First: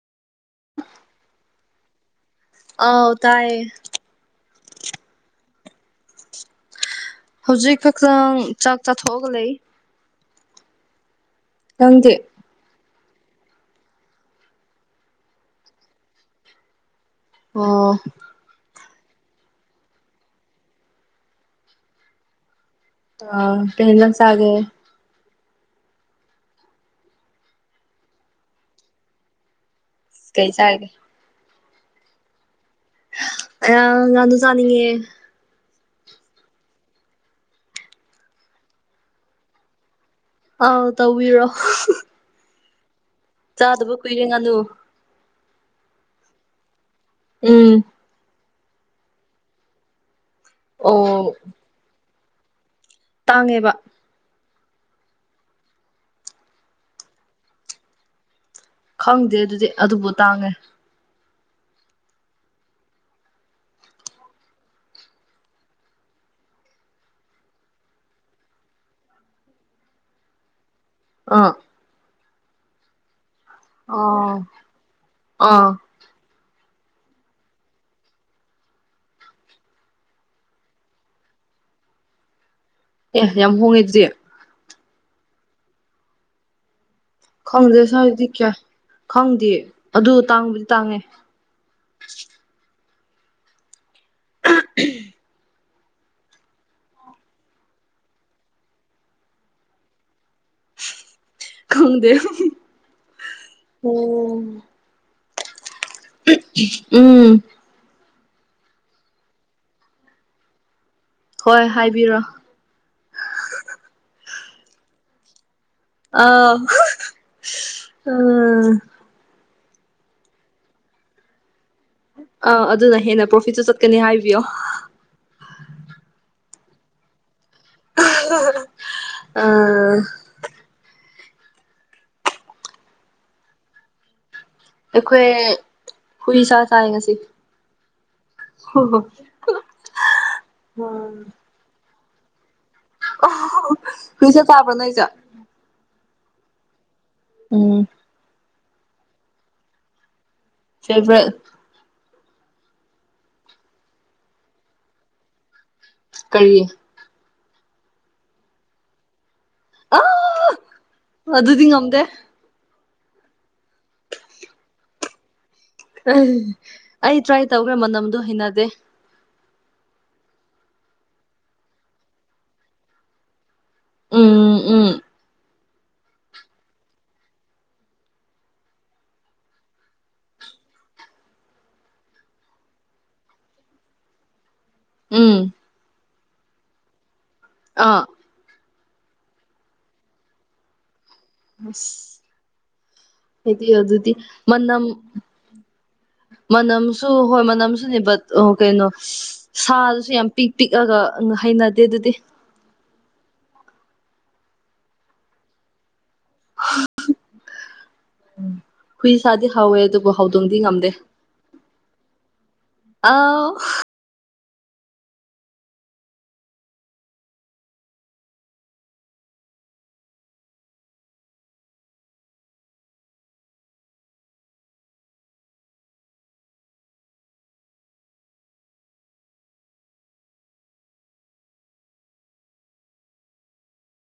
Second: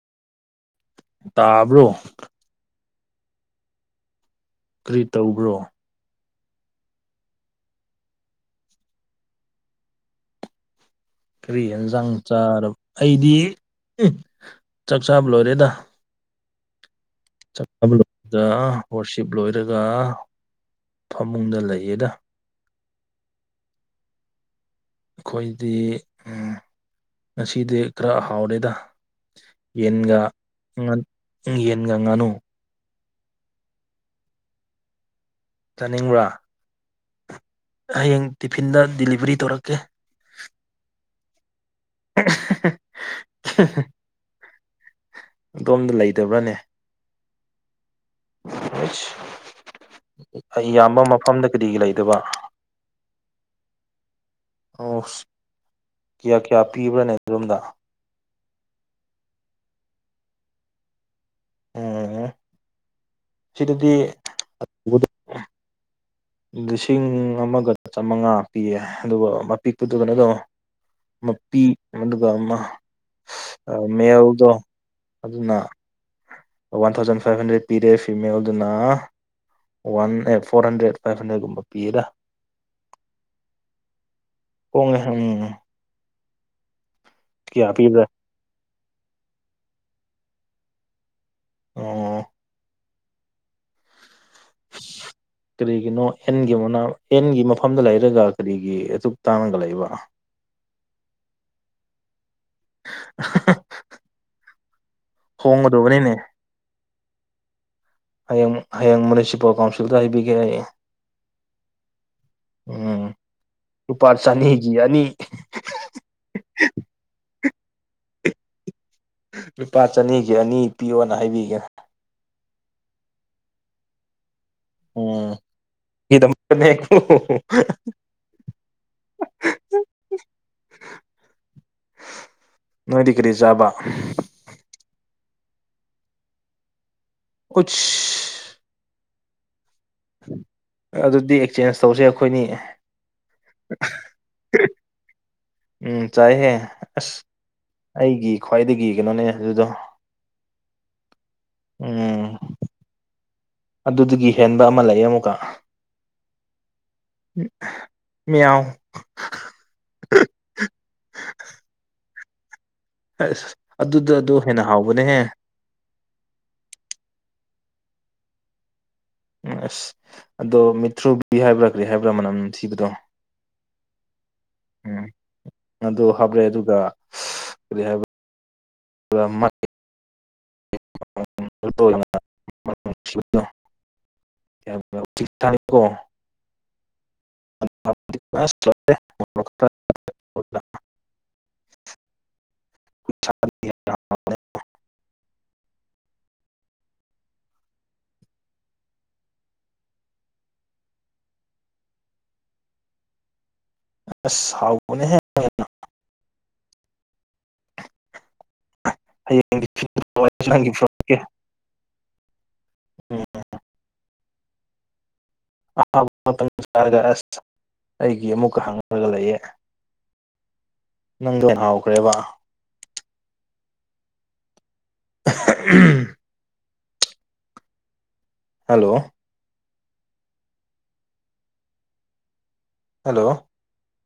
ꯎ [inaudible] ꯇꯥꯕ꯭ꯔꯣ ꯑꯥꯎ ꯇꯥꯏꯌꯦ ꯀ꯭ꯔꯤ ꯇꯧꯕ꯭ꯔꯣ ꯍꯧꯖꯤꯛ ꯈꯛꯇꯥꯡ ꯆꯥꯛ ꯆꯥꯊꯣꯛꯑꯒ ꯂꯩ ꯀꯔꯤ ꯑꯦꯟꯖꯥꯡ ꯅꯪꯗꯤ ꯆꯥꯔꯕ ꯑꯩꯗꯤ [unintelligible] ꯆꯥꯛ ꯆꯥꯕ ꯂꯣꯏꯔꯦꯗ ꯆꯥꯛ ꯆꯕ ꯑꯣ ꯂꯣꯏꯔꯒ ꯋꯥꯔꯁꯤꯞ ꯂꯣꯏꯔꯒ ꯐꯃꯨꯡꯗ ꯂꯩꯌꯦꯗ ꯑ ꯀꯩ ꯍꯤꯟꯖꯥꯡ ꯆꯥꯒꯦ ꯑꯩꯈꯣꯏꯗꯤ ꯑꯨꯝ ꯉꯁꯤꯗꯤ ꯈꯔ ꯍꯥꯎꯔꯦꯗ ꯌꯦꯟꯒ ꯀꯩ ꯆꯥꯔꯒꯦ ꯉꯥꯟ ꯌꯦꯟꯒ ꯉꯥꯅꯨ ꯑꯌꯥ ꯉꯥꯅꯨ ꯆꯥꯅꯤꯡꯉꯦ ꯆꯥꯅꯤꯡꯕ꯭ꯔꯥ ꯍꯌꯦꯡ ꯇꯤꯐꯤꯟꯗ ꯗꯤꯂꯤꯚꯔꯤ ꯇꯧꯔꯛꯀꯦ ꯑꯥꯎ ꯇꯧꯕꯤꯔꯣ [unintelligible] ꯆꯥꯗꯕ ꯀꯨꯏꯔꯦ ꯉꯥꯅꯨ ꯑꯗꯣꯝꯗ ꯂꯩꯇꯕ꯭ꯔꯥꯅꯦ ꯎꯝ ꯑꯩꯁ ꯏꯌꯥꯝꯕ ꯑꯣ ꯃꯐꯝꯗ ꯀꯔꯤꯒꯤ ꯂꯩꯗꯕ ꯇꯥꯡꯉꯦꯕ ꯑꯣꯁ ꯀꯌꯥ ꯀꯌꯥ ꯄꯤꯕ꯭ꯔꯥꯅꯦ ꯑꯗꯣꯝꯗ ꯈꯪꯗꯦ ꯑꯗꯨꯗꯤ ꯑꯗꯨꯕꯨ ꯇꯥꯡꯉꯦ [unintelligible] ꯁꯤꯗꯗꯤ ꯂꯤꯁꯤꯡ ꯑꯃꯒ ꯆꯥꯃꯉꯥ ꯄꯤꯌꯦ ꯑꯗꯨꯒ ꯑꯄꯤꯛꯄꯗꯨꯗꯅ ꯑꯗꯨꯝ ꯑꯥ ꯃꯄꯤ ꯃꯗꯨꯒꯥ ꯑꯃ ꯑꯣ ꯃꯦꯜꯗꯣ ꯑꯗꯨꯅ ꯑꯥ ꯋꯥꯟ ꯊꯥꯎꯖꯟ ꯐꯥꯏꯚ ꯍꯟꯗ꯭ꯔꯦꯠ ꯄꯤꯔꯦ ꯐꯤꯃꯦꯜꯗꯨꯅ one eight four hundred five ꯍꯟꯗ꯭ꯔꯦꯠꯀꯨꯝꯕ ꯄꯤꯌꯦꯗ ꯑꯦ ꯌꯥꯝ ꯍꯣꯡꯉꯦ ꯑꯗꯨꯗꯤ ꯍꯣꯡꯉꯦ ꯎꯝ ꯀꯌꯥ ꯈꯪꯗꯦ ꯄꯤꯕ꯭ꯔꯥ ꯁꯋꯥꯏꯗꯤ ꯀꯌꯥ ꯈꯪꯗꯤꯌꯦ ꯑꯗꯨ ꯇꯥꯡꯕꯗꯤ ꯇꯥꯡꯉꯦ ꯑꯣ ꯀꯔꯤꯒꯤꯅꯣ ꯑꯦꯟꯒꯤ ꯃꯅꯥ ꯑꯦꯟꯒꯤ ꯃꯐꯝꯗ ꯂꯩꯔꯒ ꯀꯔꯤꯒꯤ ꯑꯗꯨꯛ ꯇꯥꯡꯉꯒ ꯂꯩꯕ ꯈꯪꯗꯦ ꯎꯝ ꯍꯣꯡꯒꯗꯧꯕꯅꯤꯅꯦ ꯎꯝ ꯍꯌꯦꯡ ꯍꯌꯦꯡ ꯃꯌꯨꯅꯤꯁꯤꯄꯥꯜ ꯀꯥꯎꯟꯁꯤꯜꯗ ꯍꯥꯏꯕꯤꯒꯦ ꯑꯩ ꯍꯣꯏ ꯍꯥꯏꯕꯤꯔꯣ ꯎꯝ ꯂꯨꯄꯥ ꯆꯅꯤꯒꯤ ꯑꯅꯤ ꯑꯧ ꯑꯥ ꯂꯨꯄꯥ ꯆꯅꯤꯒꯤ ꯑꯅꯤ ꯄꯤꯌꯣꯅ ꯍꯥꯏꯕꯤꯒꯦ ꯑꯥ ꯑꯗꯨꯅ ꯍꯦꯟꯅ ꯄ꯭ꯔꯣꯐꯤꯠꯁꯨꯨ ꯆꯠꯀꯅꯤ ꯍꯥꯏꯕꯤꯌꯣ ꯑꯣ ꯒꯤꯗꯃꯛꯇꯅꯦ ꯀꯣ [unintelligible] ꯑ ꯅꯣꯏꯗꯤ ꯀ꯭ꯔꯤ ꯆꯥꯕ ꯑꯩꯈꯣꯏ ꯍꯨꯏ ꯁꯥ ꯆꯥꯏ ꯉꯁꯤ ꯀꯨꯁ ꯍꯣ ꯍꯣ ꯑꯗꯨꯗꯤ ꯑꯦꯛꯆꯦꯟꯖ ꯇꯧꯁꯦ ꯑꯩꯈꯣꯏꯅꯤ ꯐꯤꯁꯦ ꯄꯥꯕ꯭ꯔꯣ ꯅꯣꯏꯁꯨ ꯎꯝ ꯆꯥꯏꯍꯦ ꯑꯁ ꯎꯝ ꯑꯩꯒꯤ ꯈ꯭ꯋꯥꯏꯗꯒꯤ ꯀꯩꯅꯣꯅꯦ ꯑꯗꯨꯗꯣ ꯐꯦꯕ꯭ꯔꯦꯠ [unintelligible] ꯎꯝ ꯑꯗꯨꯗꯒꯤ ꯍꯦꯟꯕ ꯑꯃ ꯂꯩꯌꯦ ꯑꯃꯨꯛꯀ ꯀꯔꯤ ꯃꯤꯌꯥꯎ ꯑ ꯑꯗꯨꯗꯤ ꯉꯝꯗꯦ ꯑꯁ ꯑꯗꯨꯗ ꯑꯗꯣ ꯍꯦꯟꯅ ꯍꯥꯎꯕꯅꯦꯍꯦ ꯑꯩ ꯑꯩ ꯇ꯭ꯔꯥꯏ ꯇꯧꯈ꯭ꯔꯦ ꯃꯅꯝꯗꯣ ꯍꯩꯅꯗꯦ ꯑꯁ ꯑꯗꯣ ꯃꯤꯊ꯭ꯔꯨꯕꯤ ꯍꯥꯏꯕ꯭ꯔꯥ ꯀ꯭ꯔꯤ ꯍꯥꯏꯕ꯭ꯔꯥ ꯃꯅꯝ ꯅꯝꯊꯤꯕꯗꯣ ꯎꯝ ꯑꯗꯨ ꯍꯥꯞꯂꯦ ꯑꯗꯨꯒ ꯀꯔꯤ ꯍꯥꯏꯕ [unintelligible] ꯃꯤꯌꯥꯎ ꯃꯤꯌꯥꯎ ꯁꯤ ꯎꯝ ꯇꯥꯢ ꯀꯣ ꯑꯥ [unintelligible] [unintelligible] ꯑꯁ ꯑꯩꯗꯤ ꯌꯥꯖꯗꯦ ꯃꯅꯝ ꯃꯅꯝꯁꯨ ꯍꯣꯏ ꯃꯅꯝꯁꯨꯅꯦꯕ ꯑꯣ ꯀꯩꯅꯣ ꯁꯥꯗꯨꯁꯨ ꯌꯥꯝ ꯄꯤꯛ ꯄꯤꯛꯑꯒ ꯍꯩꯅꯗꯦ ꯑꯗꯨꯗꯤ ꯑꯁ ꯍꯥꯎꯕꯅꯦ ꯍꯦ ꯍꯨꯏ ꯁꯥꯥꯗꯤ ꯍꯌꯦꯡꯒꯤ ꯍꯥꯎꯋꯦ ꯑꯗꯨꯕꯨ ꯍꯥꯎꯗꯣꯡꯗꯤ ꯅꯪꯒꯤ ꯉꯝꯗꯦ ꯄꯨꯔꯛꯀꯦ ꯎꯝ ꯑꯥꯎ ꯑꯍꯥꯕ ꯃꯇꯝ [unintelligible] ꯆꯥꯔꯒ ꯑꯁ [inaudible] ꯑꯩꯒꯤ ꯑꯃꯨꯛꯀ ꯍꯪꯉꯥꯒ ꯂꯩꯌꯦII ꯅꯪ [unintelligible] ꯗꯣ ꯍꯥꯎꯈ꯭ꯔꯦꯕꯥ ꯑ ꯍ ꯎꯝꯝ ꯍꯜꯂꯣ? ꯍꯜꯂꯣ?